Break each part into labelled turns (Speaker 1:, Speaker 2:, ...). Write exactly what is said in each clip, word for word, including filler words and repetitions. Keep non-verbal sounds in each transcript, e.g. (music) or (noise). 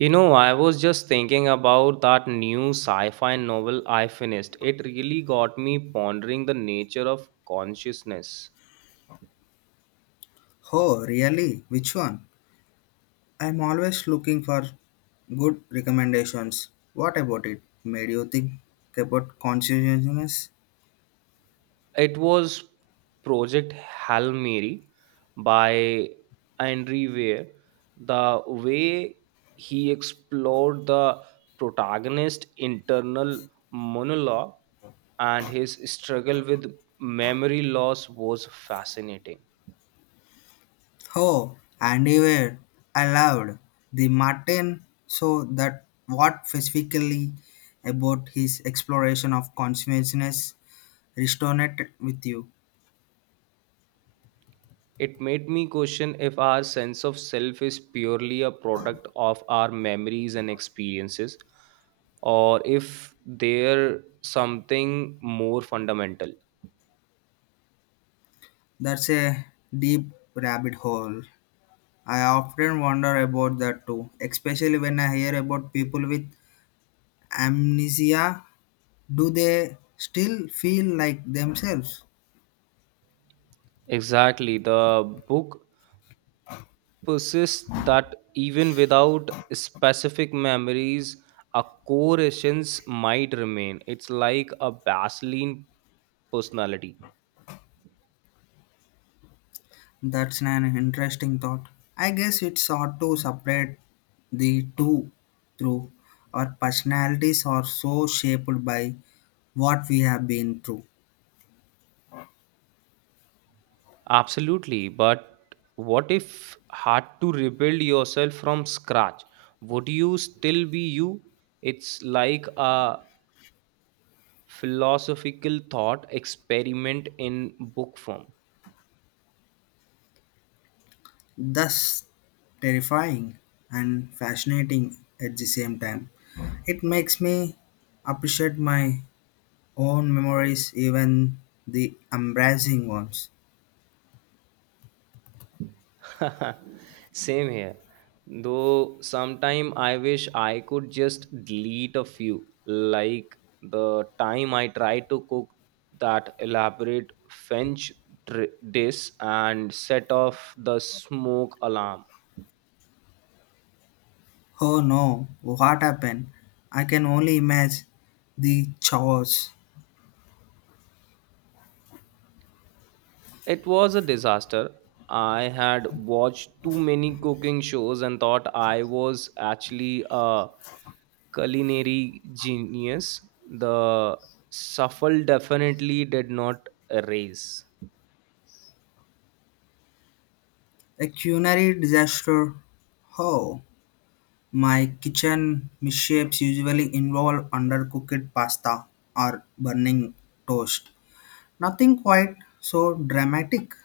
Speaker 1: You know, I was just thinking about that new sci fi novel I finished. It really got me pondering the nature of consciousness.
Speaker 2: Oh, really? Which one? I'm always looking for good recommendations. What about it? Made you think about consciousness?
Speaker 1: It was Project Hail Mary by Andre Weir. The way he explored the protagonist's internal monologue and his struggle with memory loss was fascinating.
Speaker 2: Oh, Andy Weir. I loved the Martin. So that what specifically about his exploration of consciousness resonated with you?
Speaker 1: It made me question if our sense of self is purely a product of our memories and experiences, or if there something more fundamental.
Speaker 2: That's a deep rabbit hole. I often wonder about that too, especially when I hear about people with amnesia. Do they still feel like themselves?
Speaker 1: Exactly. The book persists that even without specific memories, a core essence might remain. It's like a baseline personality.
Speaker 2: That's an interesting thought. I guess it's hard to separate the two through. Our personalities are so shaped by what we have been through.
Speaker 1: Absolutely. But what if had to rebuild yourself from scratch? Would you still be you? It's like a philosophical thought experiment in book form.
Speaker 2: Thus, terrifying and fascinating at the same time. It makes me appreciate my own memories, even the embarrassing ones.
Speaker 1: (laughs) Same here. Though sometime I wish I could just delete a few, like the time I tried to cook that elaborate French dr- dish and set off the smoke alarm.
Speaker 2: Oh no, what happened? I can only imagine the chaos.
Speaker 1: It was a disaster. I had watched too many cooking shows and thought I was actually a culinary genius. The shuffle definitely did not raise.
Speaker 2: A culinary disaster. Oh, my kitchen mishaps usually involve undercooked pasta or burning toast. Nothing quite so dramatic.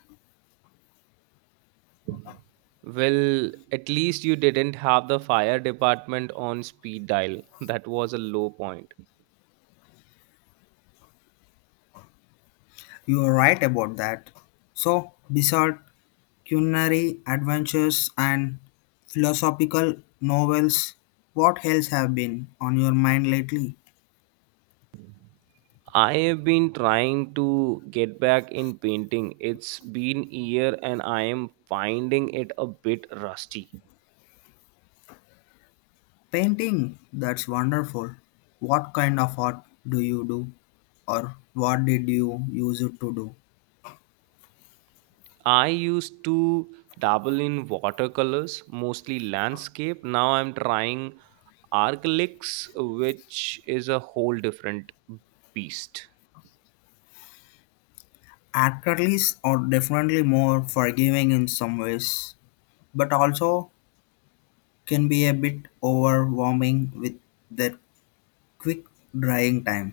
Speaker 1: Well, at least you didn't have the fire department on speed dial. (laughs) That was a low point.
Speaker 2: You are right about that. So, besides culinary adventures and philosophical novels, what else have been on your mind lately?
Speaker 1: I have been trying to get back in painting. It's been a year and I am finding it a bit rusty.
Speaker 2: Painting? That's wonderful. What kind of art do you do? Or what did you use it to do?
Speaker 1: I used to dabble in watercolors, mostly landscape. Now I'm trying acrylics, which is a whole different beast.
Speaker 2: Acrylics are definitely more forgiving in some ways, but also can be a bit overwhelming with their quick drying time.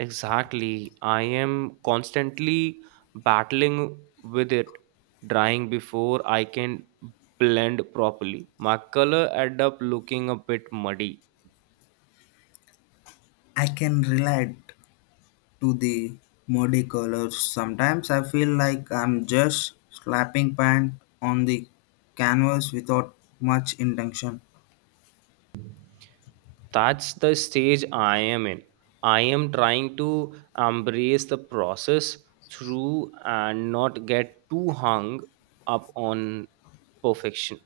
Speaker 1: Exactly. I am constantly battling with it, drying before I can blend properly. My color end up looking a bit muddy.
Speaker 2: I can relate to the muddy colors. Sometimes I feel like I'm just slapping paint on the canvas without much intention.
Speaker 1: That's the stage I am in. I am trying to embrace the process through and not get too hung up on perfection.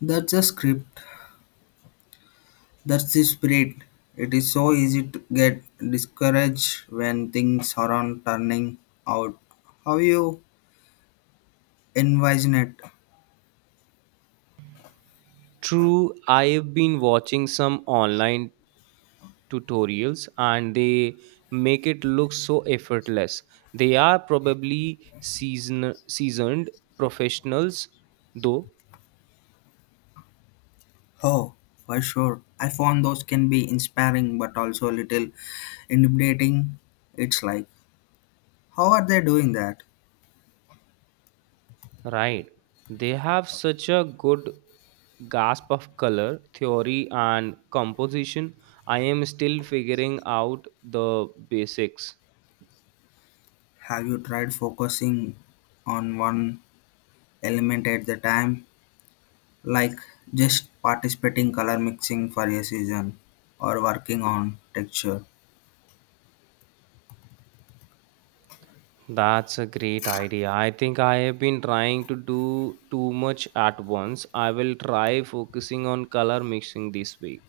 Speaker 2: That's a script That's the spirit. It is so easy to get discouraged when things aren't turning out. How you envision it?
Speaker 1: True, I have been watching some online tutorials and they make it look so effortless. They are probably season seasoned professionals though.
Speaker 2: Oh, for sure. I found those can be inspiring but also a little intimidating. It's like, how are they doing that?
Speaker 1: Right. They have such a good grasp of color theory and composition. I am still figuring out the basics.
Speaker 2: Have you tried focusing on one element at the time? Like just participating color mixing for a season or working on texture?
Speaker 1: That's a great idea. I think I have been trying to do too much at once. I will try focusing on color mixing this week.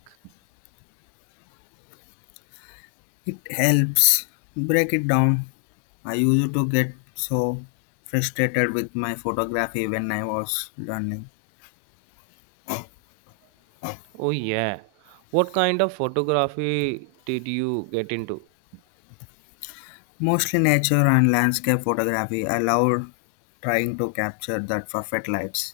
Speaker 2: It helps break it down. I used to get so frustrated with my photography when I was learning.
Speaker 1: Oh, yeah. What kind of photography did you get into?
Speaker 2: Mostly nature and landscape photography. I love trying to capture that perfect lights.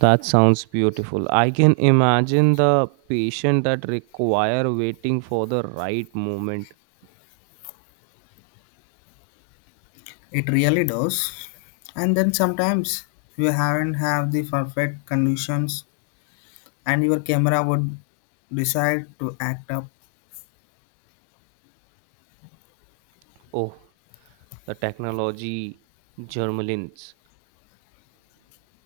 Speaker 1: That sounds beautiful. I can imagine the patient that require waiting for the right moment.
Speaker 2: It really does. And then sometimes you haven't have the perfect conditions and your camera would decide to act up.
Speaker 1: Oh, the technology germlins.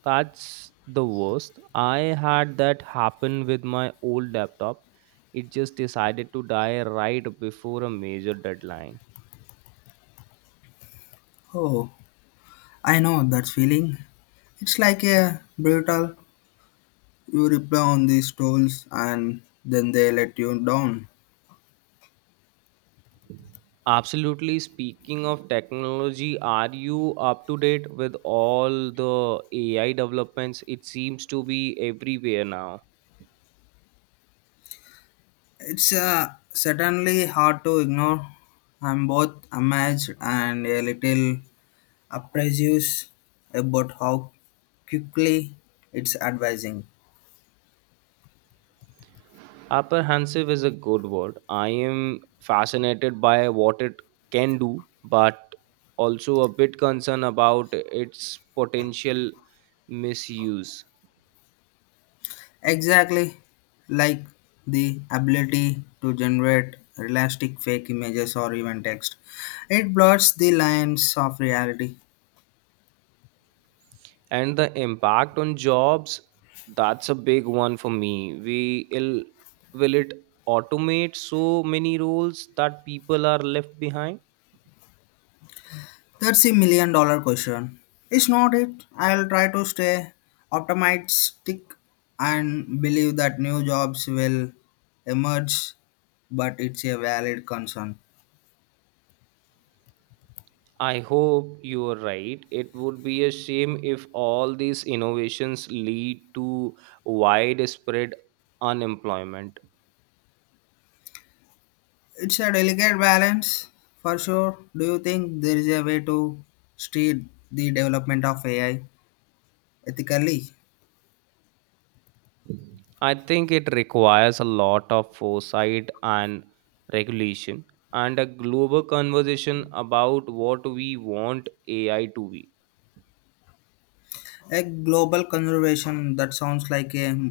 Speaker 1: That's the worst. I had that happen with my old laptop. It just decided to die right before a major deadline.
Speaker 2: Oh, I know that feeling. It's like a brutal. You reply on these trolls and then they let you down.
Speaker 1: Absolutely. Speaking of technology, are you up to date with all the A I developments? It seems to be everywhere now.
Speaker 2: It's uh, certainly hard to ignore. I'm both amazed and a little apprehensive about how quickly it's advising.
Speaker 1: Apprehensive is a good word. I am fascinated by what it can do, but also a bit concerned about its potential misuse.
Speaker 2: Exactly, like the ability to generate realistic fake images or even text. It blurs the lines of reality.
Speaker 1: And the impact on jobs, that's a big one for me. We will will it automate so many roles that people are left behind?
Speaker 2: That's a million dollar question. It's not it. I'll try to stay optimistic and believe that new jobs will emerge, but it's a valid concern.
Speaker 1: I hope you are right. It would be a shame if all these innovations lead to widespread unemployment.
Speaker 2: It's a delicate balance for sure. Do you think there is a way to steer the development of A I ethically?
Speaker 1: I think it requires a lot of foresight and regulation and a global conversation about what we want A I to be.
Speaker 2: A global conservation that sounds like a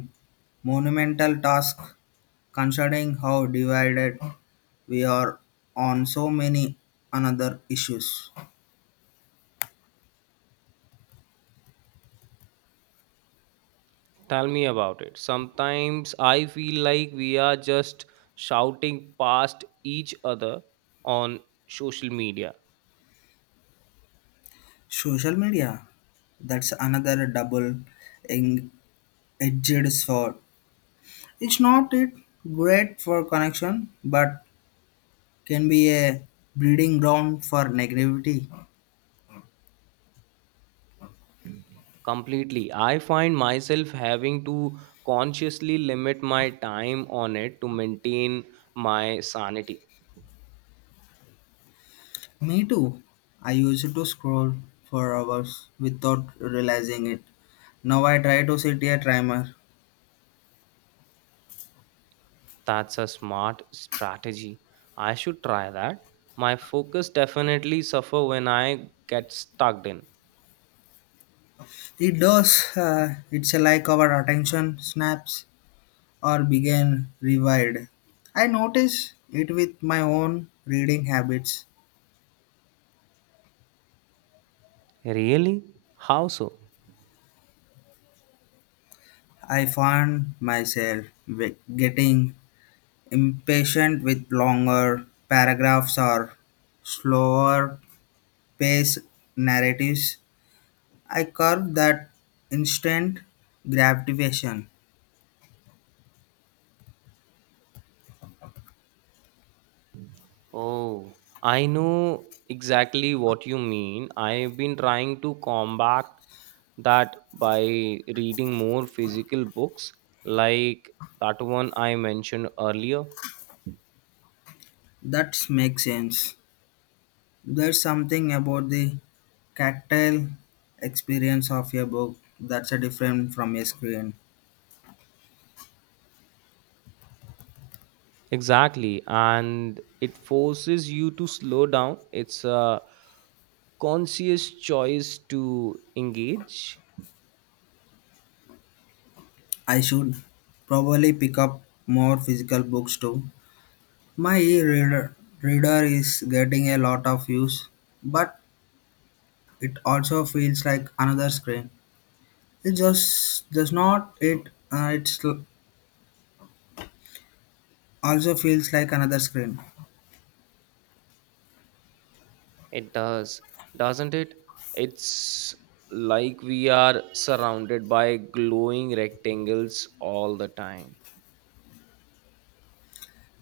Speaker 2: monumental task considering how divided we are on so many another issues.
Speaker 1: Tell me about it. Sometimes I feel like we are just shouting past each other on social media.
Speaker 2: Social media, that's another double edged sword. It's not it great for connection, but can be a breeding ground for negativity.
Speaker 1: Completely. I find myself having to consciously limit my time on it to maintain my sanity.
Speaker 2: Me too. I used to scroll for hours without realizing it. Now I try to set a timer.
Speaker 1: That's a smart strategy. I should try that. My focus definitely suffer when I get stuck in.
Speaker 2: It does. Uh, it's like our attention snaps or began revived. I noticed it with my own reading habits.
Speaker 1: Really? How so?
Speaker 2: I found myself wi- getting impatient with longer paragraphs or slower paced narratives. I curb that instant gratification.
Speaker 1: Oh, I know exactly what you mean. I've been trying to combat that by reading more physical books, like that one I mentioned earlier.
Speaker 2: That makes sense. There's something about the tactile experience of a book that's a different from a screen.
Speaker 1: Exactly, and it forces you to slow down. It's a conscious choice to engage.
Speaker 2: I should probably pick up more physical books too. My e-reader reader is getting a lot of use, but it also feels like another screen. It just does not it uh, it also feels like another screen.
Speaker 1: It does, doesn't it? It's like we are surrounded by glowing rectangles all the time.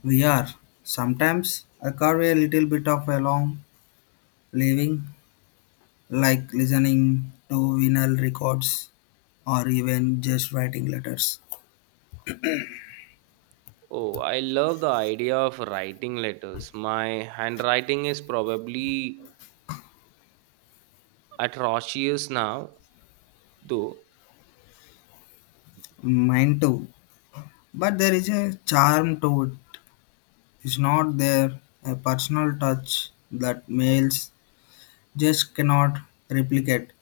Speaker 2: We are sometimes I carve a little bit of a long living, like listening to vinyl records or even just writing letters.
Speaker 1: Oh, I love the idea of writing letters. My handwriting is probably atrocious now, though.
Speaker 2: Mine too, but there is a charm to it. Is not there a personal touch that males just cannot replicate?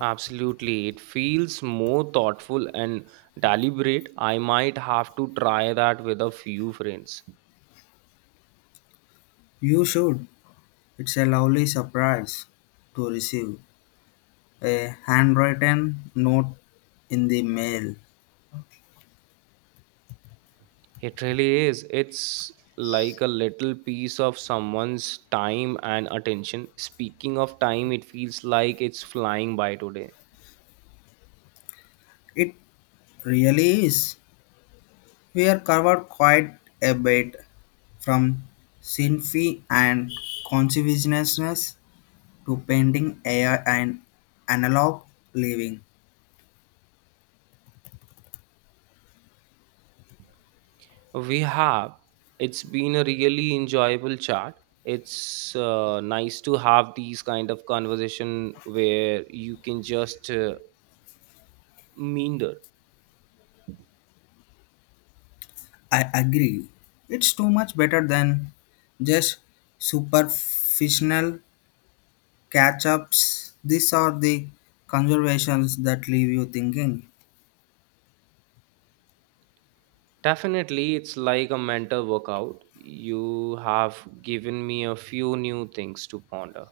Speaker 1: Absolutely. It feels more thoughtful and deliberate. I might have to try that with a few friends.
Speaker 2: You should. It's a lovely surprise to receive a handwritten note in the mail.
Speaker 1: It really is. It's like a little piece of someone's time and attention. Speaking of time, it feels like it's flying by today.
Speaker 2: It really is. We are covered quite a bit from symphony and consciousness to painting, A I, and analog living.
Speaker 1: We have. It's been a really enjoyable chat. It's uh, nice to have these kind of conversation where you can just uh, meander.
Speaker 2: I agree. It's too much better than just superficial catch ups. These are the conversations that leave you thinking.
Speaker 1: Definitely, it's like a mental workout. You have given me a few new things to ponder.